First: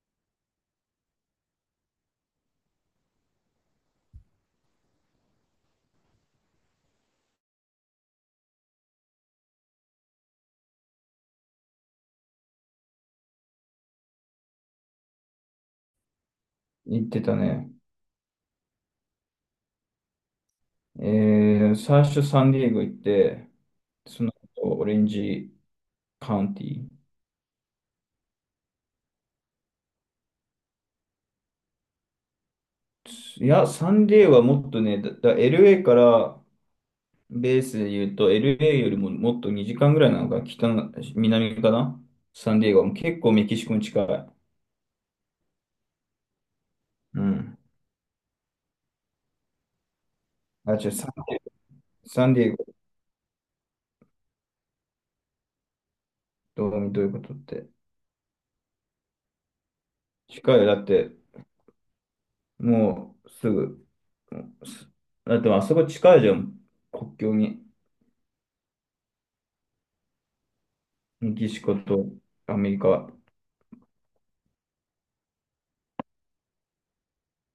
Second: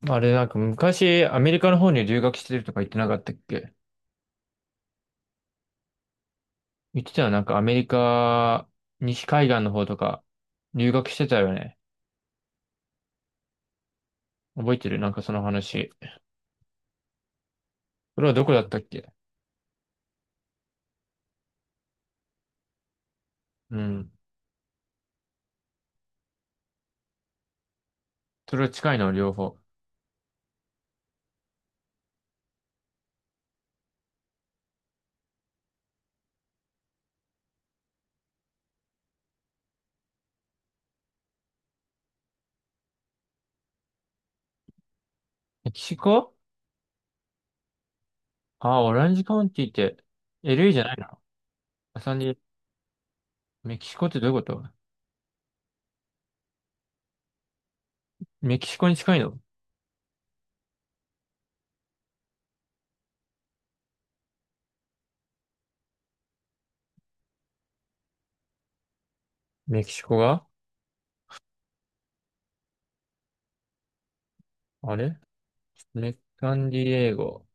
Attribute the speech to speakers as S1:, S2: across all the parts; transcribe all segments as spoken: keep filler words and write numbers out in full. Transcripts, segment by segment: S1: まあれ、なんか昔、アメリカの方に留学してるとか言ってなかったっけ？言ってたよね。なんかアメリカ、西海岸の方とか、留学してたよね。覚えてる、なんかその話。
S2: 行ってたね。
S1: それはどこだったっけ？
S2: えー、最初サンディエゴ行って、
S1: うん。
S2: その後オレンジカウンティ。
S1: それは近いの、両方？
S2: いや、サンディエゴはもっとね、だ、だ エルエー から、ベースで言うと、エルエー よりももっとにじかんぐらいなのか、北の、南かな。サンディエゴはもう結構メキシコに近い。
S1: メキシコ。
S2: うん。
S1: あ、オランジカウンティって、エルエー
S2: あ、
S1: じゃ
S2: 違う、
S1: ない
S2: サン、
S1: の？アサンデ
S2: サ
S1: ィ
S2: ン
S1: エゴ、
S2: ディエゴ。
S1: メキシコってどういうこと？
S2: どう、どういうことって。
S1: メキシコに近いの？
S2: 近いよ。だって、もうすぐ、すだってまあそこ近いじゃん。国境に。
S1: メキシコが。
S2: メキシコとアメリカ。
S1: あれ、メサンディエゴ。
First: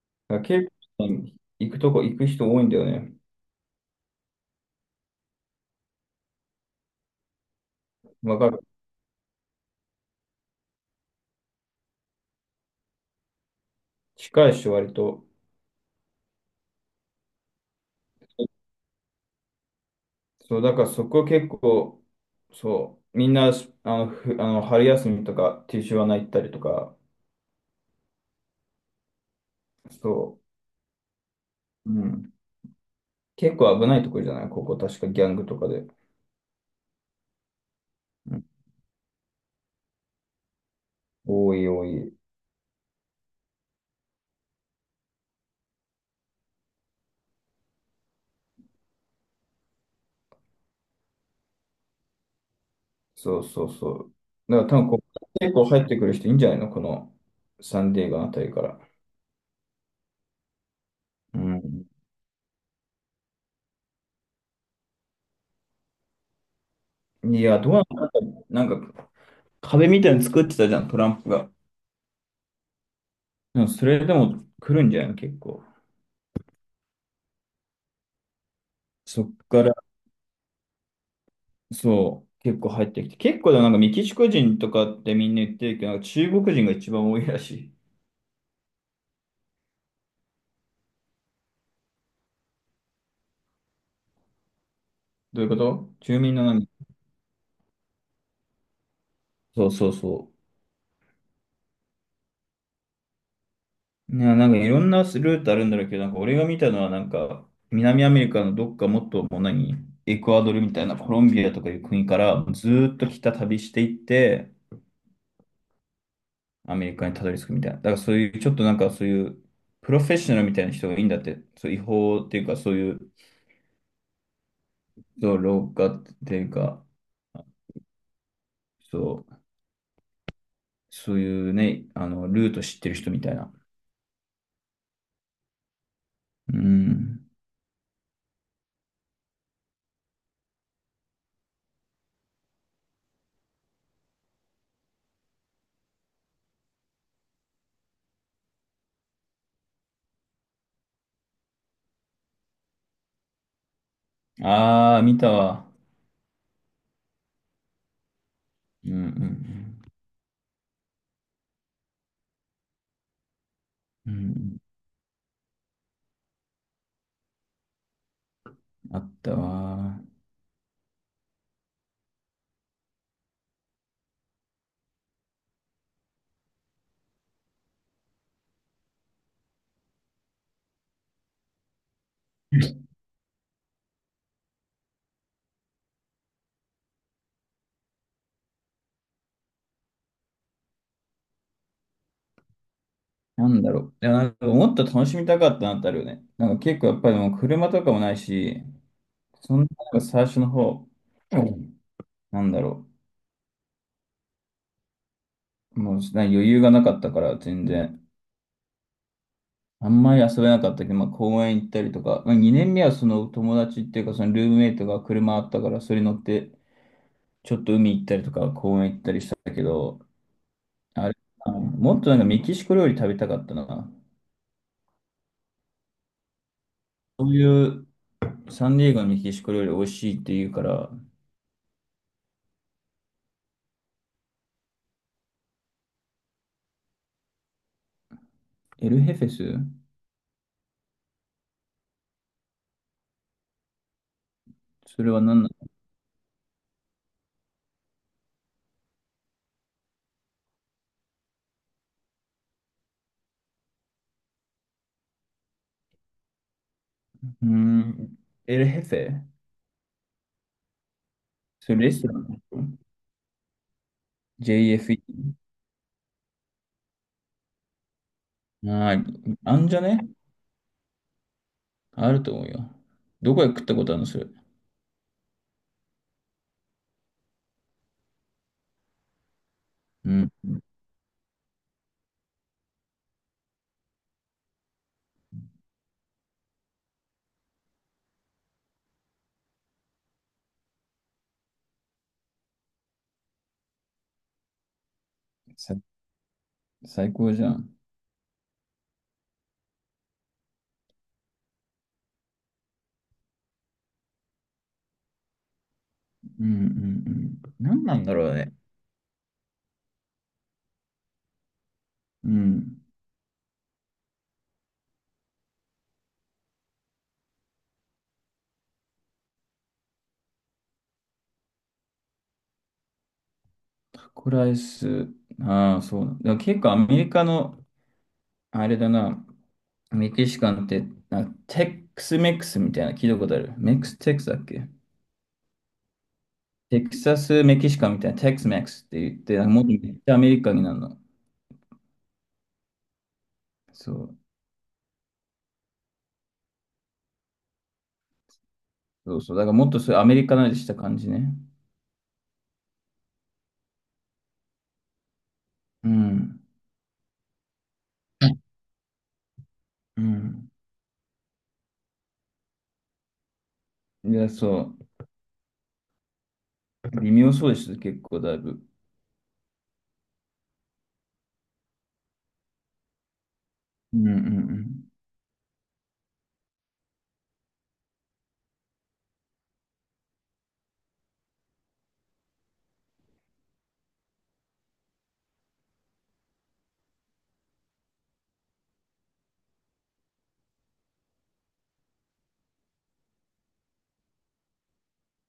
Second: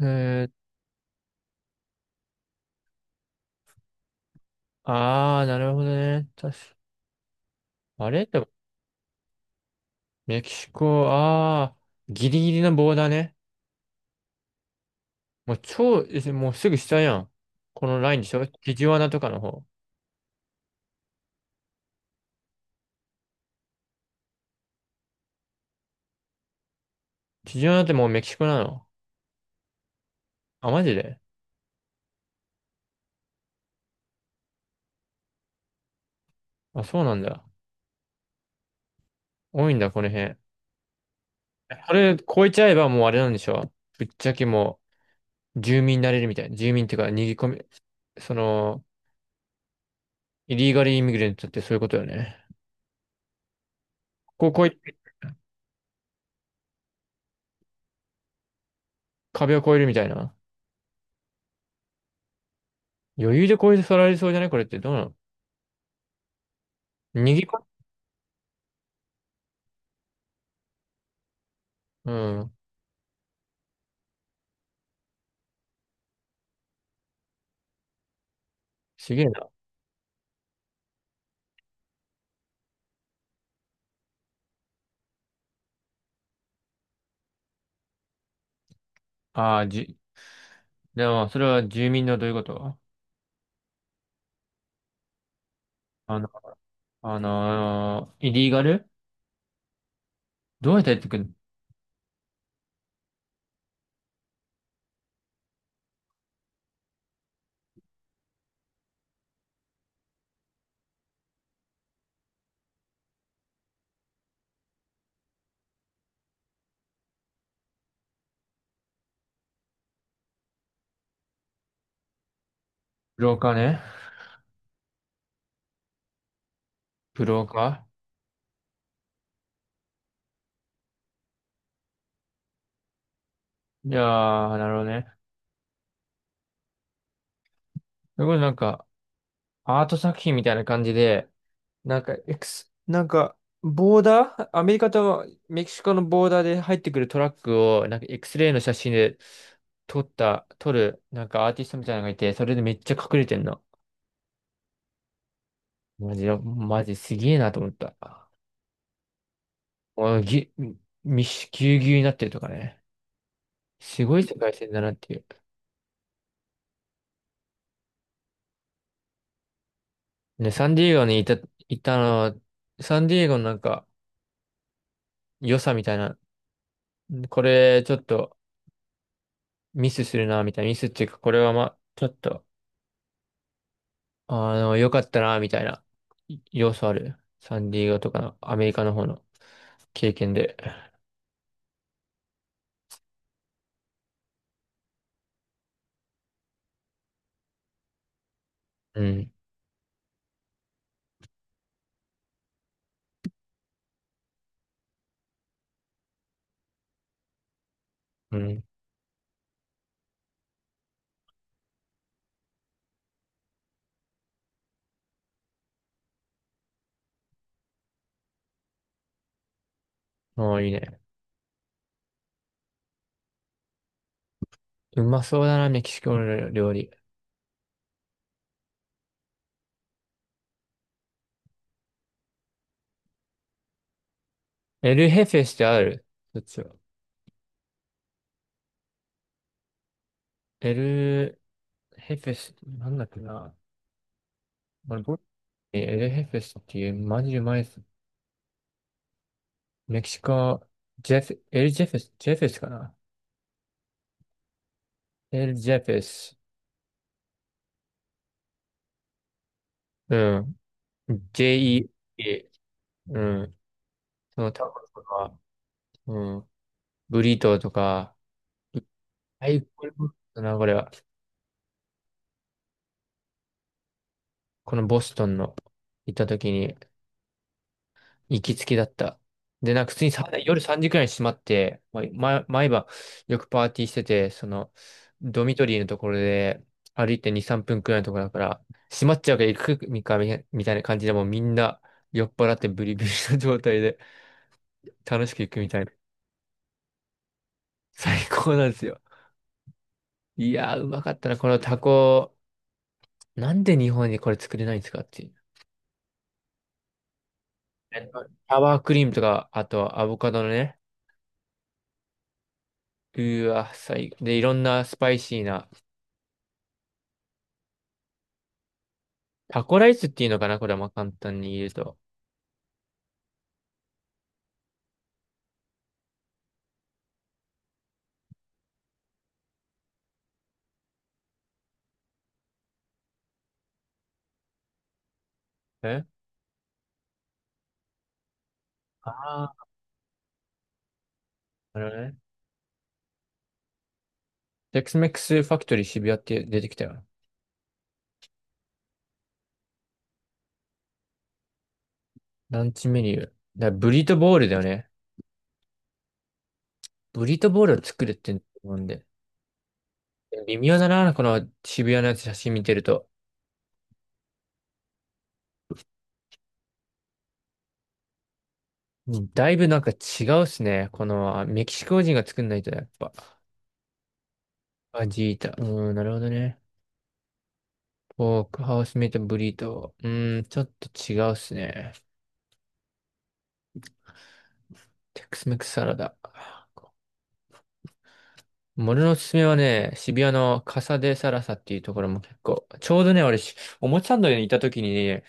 S1: え
S2: だから
S1: ー、
S2: 結構行くとこ行く人多いんだよね。
S1: あー、なるほどね。確か、あれ
S2: わ
S1: で。
S2: かる。
S1: メキシコ、ああ、ギリギリのボーダーね。
S2: 近いし、割と。
S1: もう超、えもうすぐ下やん。このラインでしょ？ティジワナとかの方。
S2: そう、だからそこ結構、そう、みんな、あの、ふあの春休みとか、ティーシュワナ行ったりとか、
S1: ティジワナってもうメキシコなの？
S2: そ
S1: あ、マジで？
S2: う、うん。結構危ないところじゃないここ、確かギャングとかで。
S1: あ、そうなんだ。
S2: うん。
S1: 多いんだ、この辺。え
S2: 多い多
S1: あれ、
S2: い。
S1: 越えちゃえばもうあれなんでしょ？ぶっちゃけもう、住民になれるみたいな。住民っていうか、逃げ込み、その、イリーガルイミグレントってそういうことよね。
S2: そうそうそ
S1: こ
S2: う。だか
S1: こ
S2: ら
S1: 越
S2: 多分ここ、
S1: え、
S2: 結構入ってくる人いいんじゃないのこのサンディエゴあたりから。
S1: 壁を越えるみたいな。
S2: うん。
S1: 余裕で越えて去られそうじゃない？これってどうなの？逃げ
S2: い
S1: 込
S2: や、
S1: み。
S2: どうなんだろう、なんか、壁みたいに作ってたじゃん、トランプが。
S1: うん。
S2: でもそれでも来るんじゃないの結構。
S1: すげ
S2: そ
S1: え
S2: っ
S1: な。
S2: から、そう、結構入ってきて。結構でもなんかメキシコ人とかってみんな言ってるけど、なんか中国人が一番多いらしい。
S1: ああ、じ、でも、それは住民のどういうこと？
S2: どういうこと、
S1: あ
S2: 住
S1: の、
S2: 民の何？
S1: あのーイリーガル、
S2: そうそうそ
S1: どうやってやってくるの？
S2: う。ね、なんかいろんなルートあるんだろうけど、なんか俺が見たのはなんか、南アメリカのどっか、もっともう何、エクアドルみたいな、コロンビアとかいう国からずーっと北旅していって、アメリカにたどり着くみたいな。だからそういう、ちょっとなんかそういう、プロフェッショナルみたいな人がいいんだって、そう、違法っていうかそういう、
S1: ブローカーね。
S2: そう、廊下っていうか、
S1: ブローカ
S2: そう、そういうね、あの、ルート知ってる人みたいな。
S1: ー。いやー、なるほどね。
S2: うん。
S1: それこそなんか、アート作品みたいな感じで、なんか、エクス、なんか、ボーダー、アメリカとメキシコのボーダーで入ってくるトラックを、なんか、X-ray の写真で撮った、撮る、なんかアーティストみたいなのがいて、それでめっちゃ隠れてんの。
S2: ああ、見たわ。
S1: マジで、マジすげえなと思った。あ
S2: うんうん
S1: のぎ、み、みし、ぎゅうぎゅうになってるとかね。す
S2: うん。
S1: ごい
S2: う
S1: 世界
S2: ん
S1: 線だなっていう。
S2: うん、あったわ。
S1: ね、サンディエゴにいた、いたのは、サンディエゴのなんか良さみたいな、これちょっとミスするな、みたいな、ミスっていうか、これはまあ、ちょっと、あの、良かったな、みたいな要素ある。サンディエゴとかのアメリカの方の経験で。
S2: なんだろう。いや、なんかもっと楽しみたかったなってあるよね。なんか結構やっぱりもう車とかもないし、
S1: うん、
S2: そんな、なんか最初の方、うん、なんだろう。もうなんか余裕がなかったから全然。
S1: うん。
S2: あんまり遊べなかったけど、まあ、公園行ったりとか、まあ、にねんめはその友達っていうか、そのルームメイトが車あったから、それに乗って、ちょっと海行ったりとか、公園行ったりしたけど、
S1: もういいね。
S2: あれ、あのもっとなんかメキシコ料理食べたかったな。
S1: うまそうだな、メキシコの料理。
S2: そういうサンディエゴのメキシコ料理美味しいって言うから、
S1: エルヘフェスってある？そっちは。
S2: エルヘフェス？
S1: エルヘフェス、なんだっけな。俺、
S2: それ
S1: ボ
S2: は何なの？
S1: エルヘフェスっていう、マジうまいメキシコ、ジェフ、エルジェフェス、ジェフェスかな、エルジェフェス。
S2: うーん、エルヘフェ。
S1: うん。
S2: それレストラン？
S1: ジェイイーエー。うん。そのタコと
S2: ジェイエフイー？
S1: か、うん、ブリトーとか、
S2: ああ、
S1: い
S2: あ
S1: い
S2: んじゃ
S1: これ
S2: ね？
S1: だな、これは。
S2: あると思うよ。どこへ食ったことあるのそれ。
S1: このボストンの行った時に、行きつけだった。で、なんか普通に
S2: う
S1: さ、
S2: ん。
S1: 夜さんじくらいに閉まって、まま毎晩よくパーティーしてて、その、ドミトリーのところで歩いてに、さんぷんくらいのところだから、閉まっちゃうから行くみかみみたいな感じで、もうみんな酔っ払ってブリブリの状態で楽しく行くみ
S2: さ
S1: たいな。
S2: 最高じゃん。
S1: 最高なんですよ。いやー、うまかったな、このタコ。なんで日本にこれ作れないんですかっていう。
S2: うんうんうん。何なんだろうね。
S1: サワークリームとか、あとアボカドのね、
S2: うん。
S1: うーわ、最、で、いろんなスパイシーなタコライスっていうのかな、これはまあ簡単に言うと。
S2: タコライス。ああ、そうだ。でも結構アメリカの、あれだな、メキシカンって、なんかテックスメックスみたいなの聞いたことある。メックステックスだっけ？
S1: え
S2: テキサスメキシカンみたいな、テックスメックスって言って、なんか
S1: あ
S2: もっ
S1: あ
S2: とめっちゃアメリカになるの。
S1: ー、なるほどね。
S2: そう。
S1: テックスメックスファクトリー渋谷って出てきたよ。
S2: そうそう。だからもっとそういうアメリカなりした感じね。
S1: ランチメニュー。だからブリトボールだよね。
S2: うん。
S1: ブリトボールを作るって思うんで。
S2: うん。
S1: 微妙だな、この渋谷のやつ写真見てると。
S2: いや、そう。微妙そうです。結構だいぶ。
S1: だいぶなんか違うっすね。このメキシコ人が作んないとやっぱ。
S2: うんうん
S1: アジータ。うーん、なるほどね。ポークハウスメイトブリート。うーん、ちょっと違うっすね。テックスメックスサラダ。俺のおすすめはね、渋谷のカサデサラサっていうところも結構、ちょうどね、俺し、おもちゃンドにいた時にね、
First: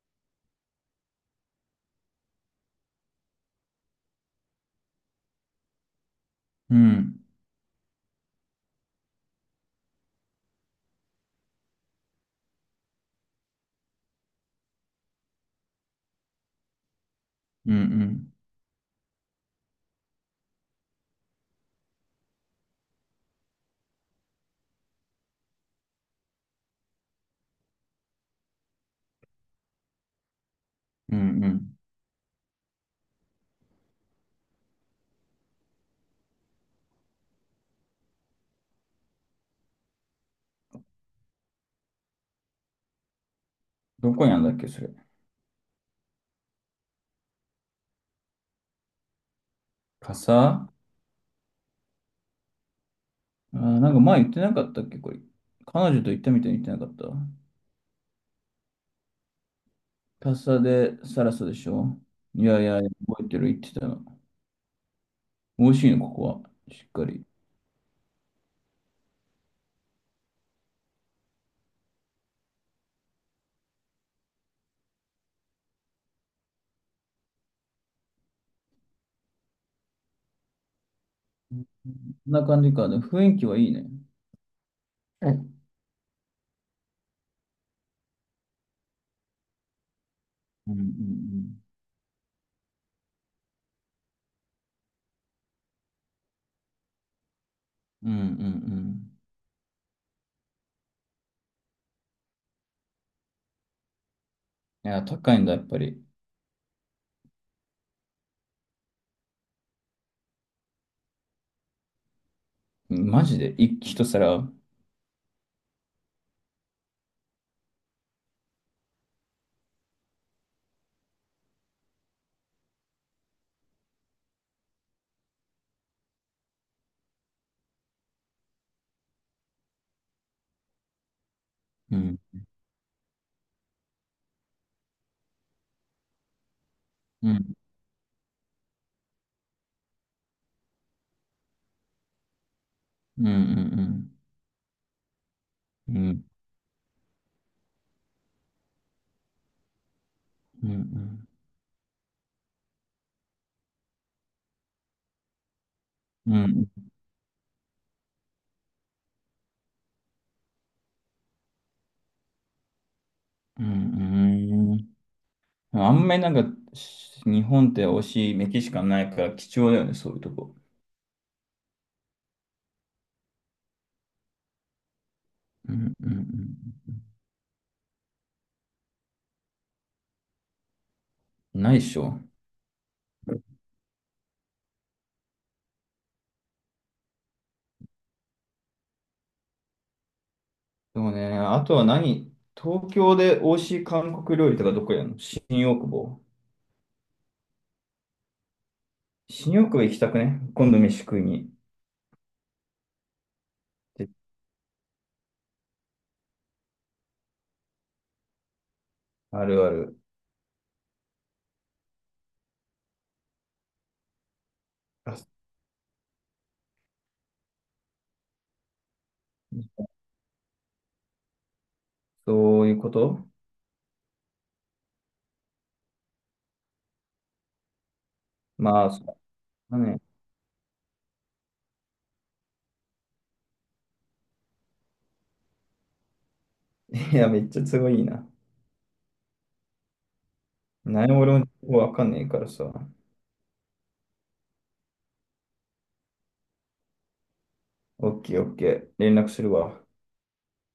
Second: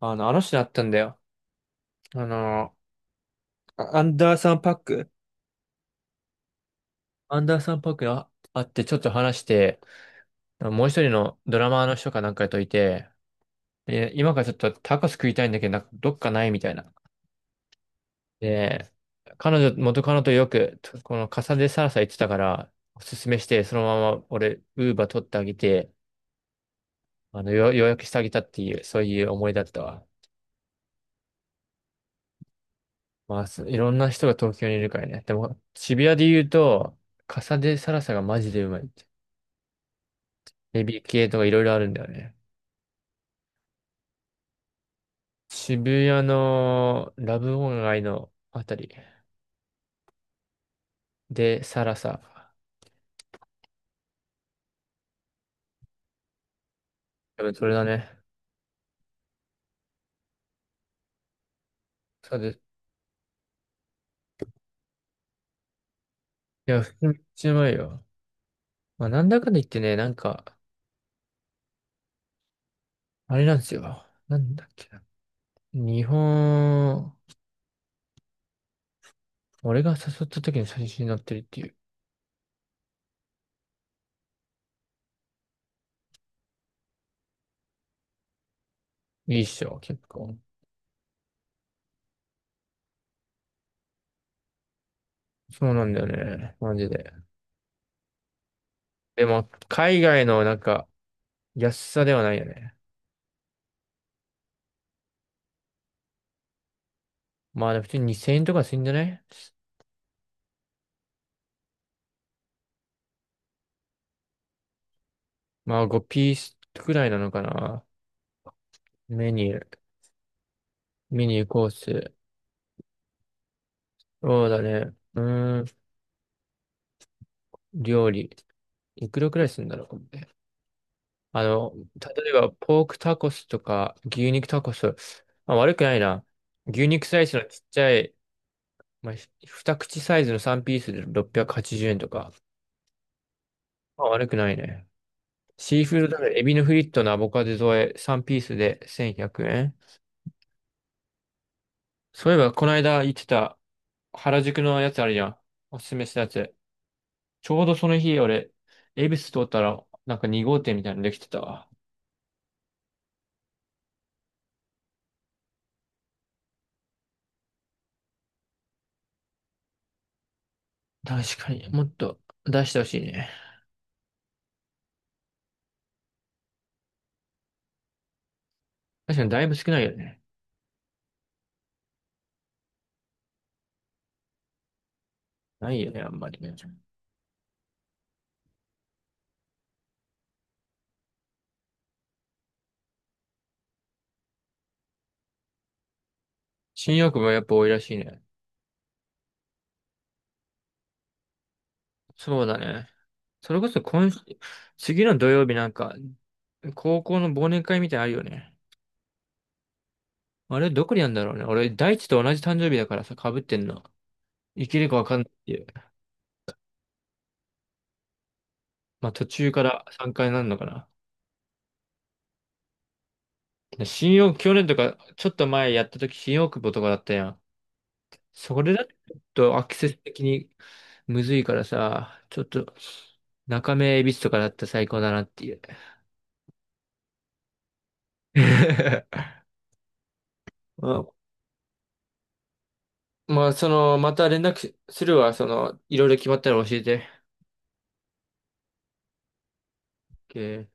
S1: あの、あの人に会ったんだよ。あの、あアンダーサンパック
S2: うん。うん
S1: アンダーサンパックにあ会ってちょっと話して、もう一人のドラマーの人かなんかといて、で今からちょっとタコス食いたいんだけど、なんかどっかないみたいな。
S2: うんうん。
S1: で、彼女、元カノとよく、このカサデサラサ行ってたから、おすすめして、そのまま俺、ウーバー取ってあげて、あの、よ、よしてあげたっていう、そういう思いだったわ。
S2: うんうん。
S1: まあ、すいろんな人が東京にいるからね。でも、渋谷で言うと、笠でサラサがマジでうまいって。エビ系とかいろいろあるんだよね。
S2: どこにあるんだっけ、それ。
S1: 渋谷のラブオン街のあたり
S2: 傘あ
S1: でサラサ。
S2: ー、なんか前言ってなかったっけ、これ。彼女と行ったみたいに言ってなかった？
S1: 多分それだね。
S2: 傘でサラサでしょ？
S1: そう
S2: い
S1: で
S2: やい
S1: す。
S2: や、覚えてる、言ってたの。美味しいの、ここは。
S1: いや、
S2: しっ
S1: 普
S2: か
S1: 通にめっ
S2: り。
S1: ちゃうまいよ。まあ、なんだかんだ言ってね、なんか、あれなんですよ。なんだっけな。日本、俺が誘った時に最初になってるっ
S2: う
S1: て
S2: ん、
S1: い
S2: こ
S1: う。
S2: んな感じか。でも雰囲気はいいね。うん
S1: いいっしょ、結構。
S2: うんうん
S1: そうなんだよね。マジで。
S2: うん。うんうんうん。
S1: でも、海外のなんか、安さではないよね。
S2: いや、高いんだ、やっぱり。
S1: まあ、普通ににせんえんとかするんじゃない？
S2: うん、マジで、一一皿。
S1: まあ、ごピースくらいなのかな。メニュー、メニューコース。そうだね。うーん、料理。いくらくらいするんだろう、これね。あの、
S2: うん。
S1: 例えば、ポークタコスとか、牛肉タコス。まあ、悪くないな。牛肉サイ
S2: う
S1: ズの
S2: ん
S1: ちっちゃい、まあ、ひ二口サイズのさんピースでろっぴゃくはちじゅうえんとか。
S2: うんう
S1: まあ、
S2: ん
S1: 悪くないね。シー
S2: う
S1: フ
S2: ん。
S1: ー
S2: う
S1: ド
S2: ん
S1: 鍋、エビのフリットのアボカド添え、さんピースでせんひゃくえん。
S2: うんうん。
S1: そういえば、この間言ってた原宿のやつあるじゃん。おすすめしたや
S2: う
S1: つ。
S2: ん
S1: ちょうどその日、俺、恵比寿通ったら、なんかに号店みたいなのできてたわ。
S2: うんうん。あんまりなんか、し日本って美味しいメキシカンないから貴重だよね、そういうとこ。
S1: 確かに、もっと出してほしいね。
S2: うんうん
S1: 確かにだいぶ少ないよね。
S2: うん。ないでしょ。
S1: ないよね、あんまりね。
S2: でもね、あとは何、東京で美味しい韓国料理とかどこやんの？新大久保。
S1: 新大久保やっぱ多いらしいね。
S2: 新大久保行きたくね？今度飯食いに。
S1: そうだね。それこそ
S2: で
S1: 今週、次の土曜日なんか、高校の忘年会みたいなのあるよね。
S2: あるある。
S1: あれ、どこにあるんだろうね。俺、大地と同じ誕生日だからさ、被ってんの。生きるかわか
S2: あ、
S1: んないっていう。まあ、途中から加になるのかな。
S2: そういうこと？
S1: で新大久保、去年とか、ちょっと前やった時、新大久保とかだったやん。それ
S2: ま
S1: だ
S2: あ、
S1: と、
S2: そ
S1: ち
S2: う
S1: ょっとアク
S2: だ
S1: セス
S2: ね。
S1: 的にむずいからさ、ちょっと、中目、恵比寿とかだったら最高だなっていう。
S2: いや、めっちゃ都合いいな。
S1: ま
S2: 何
S1: あ、
S2: も俺もわかんないからさ。
S1: まあその、また連絡しするわ。その、いろいろ決まったら教えて。
S2: オッケーオッケー。連絡するわ。
S1: OK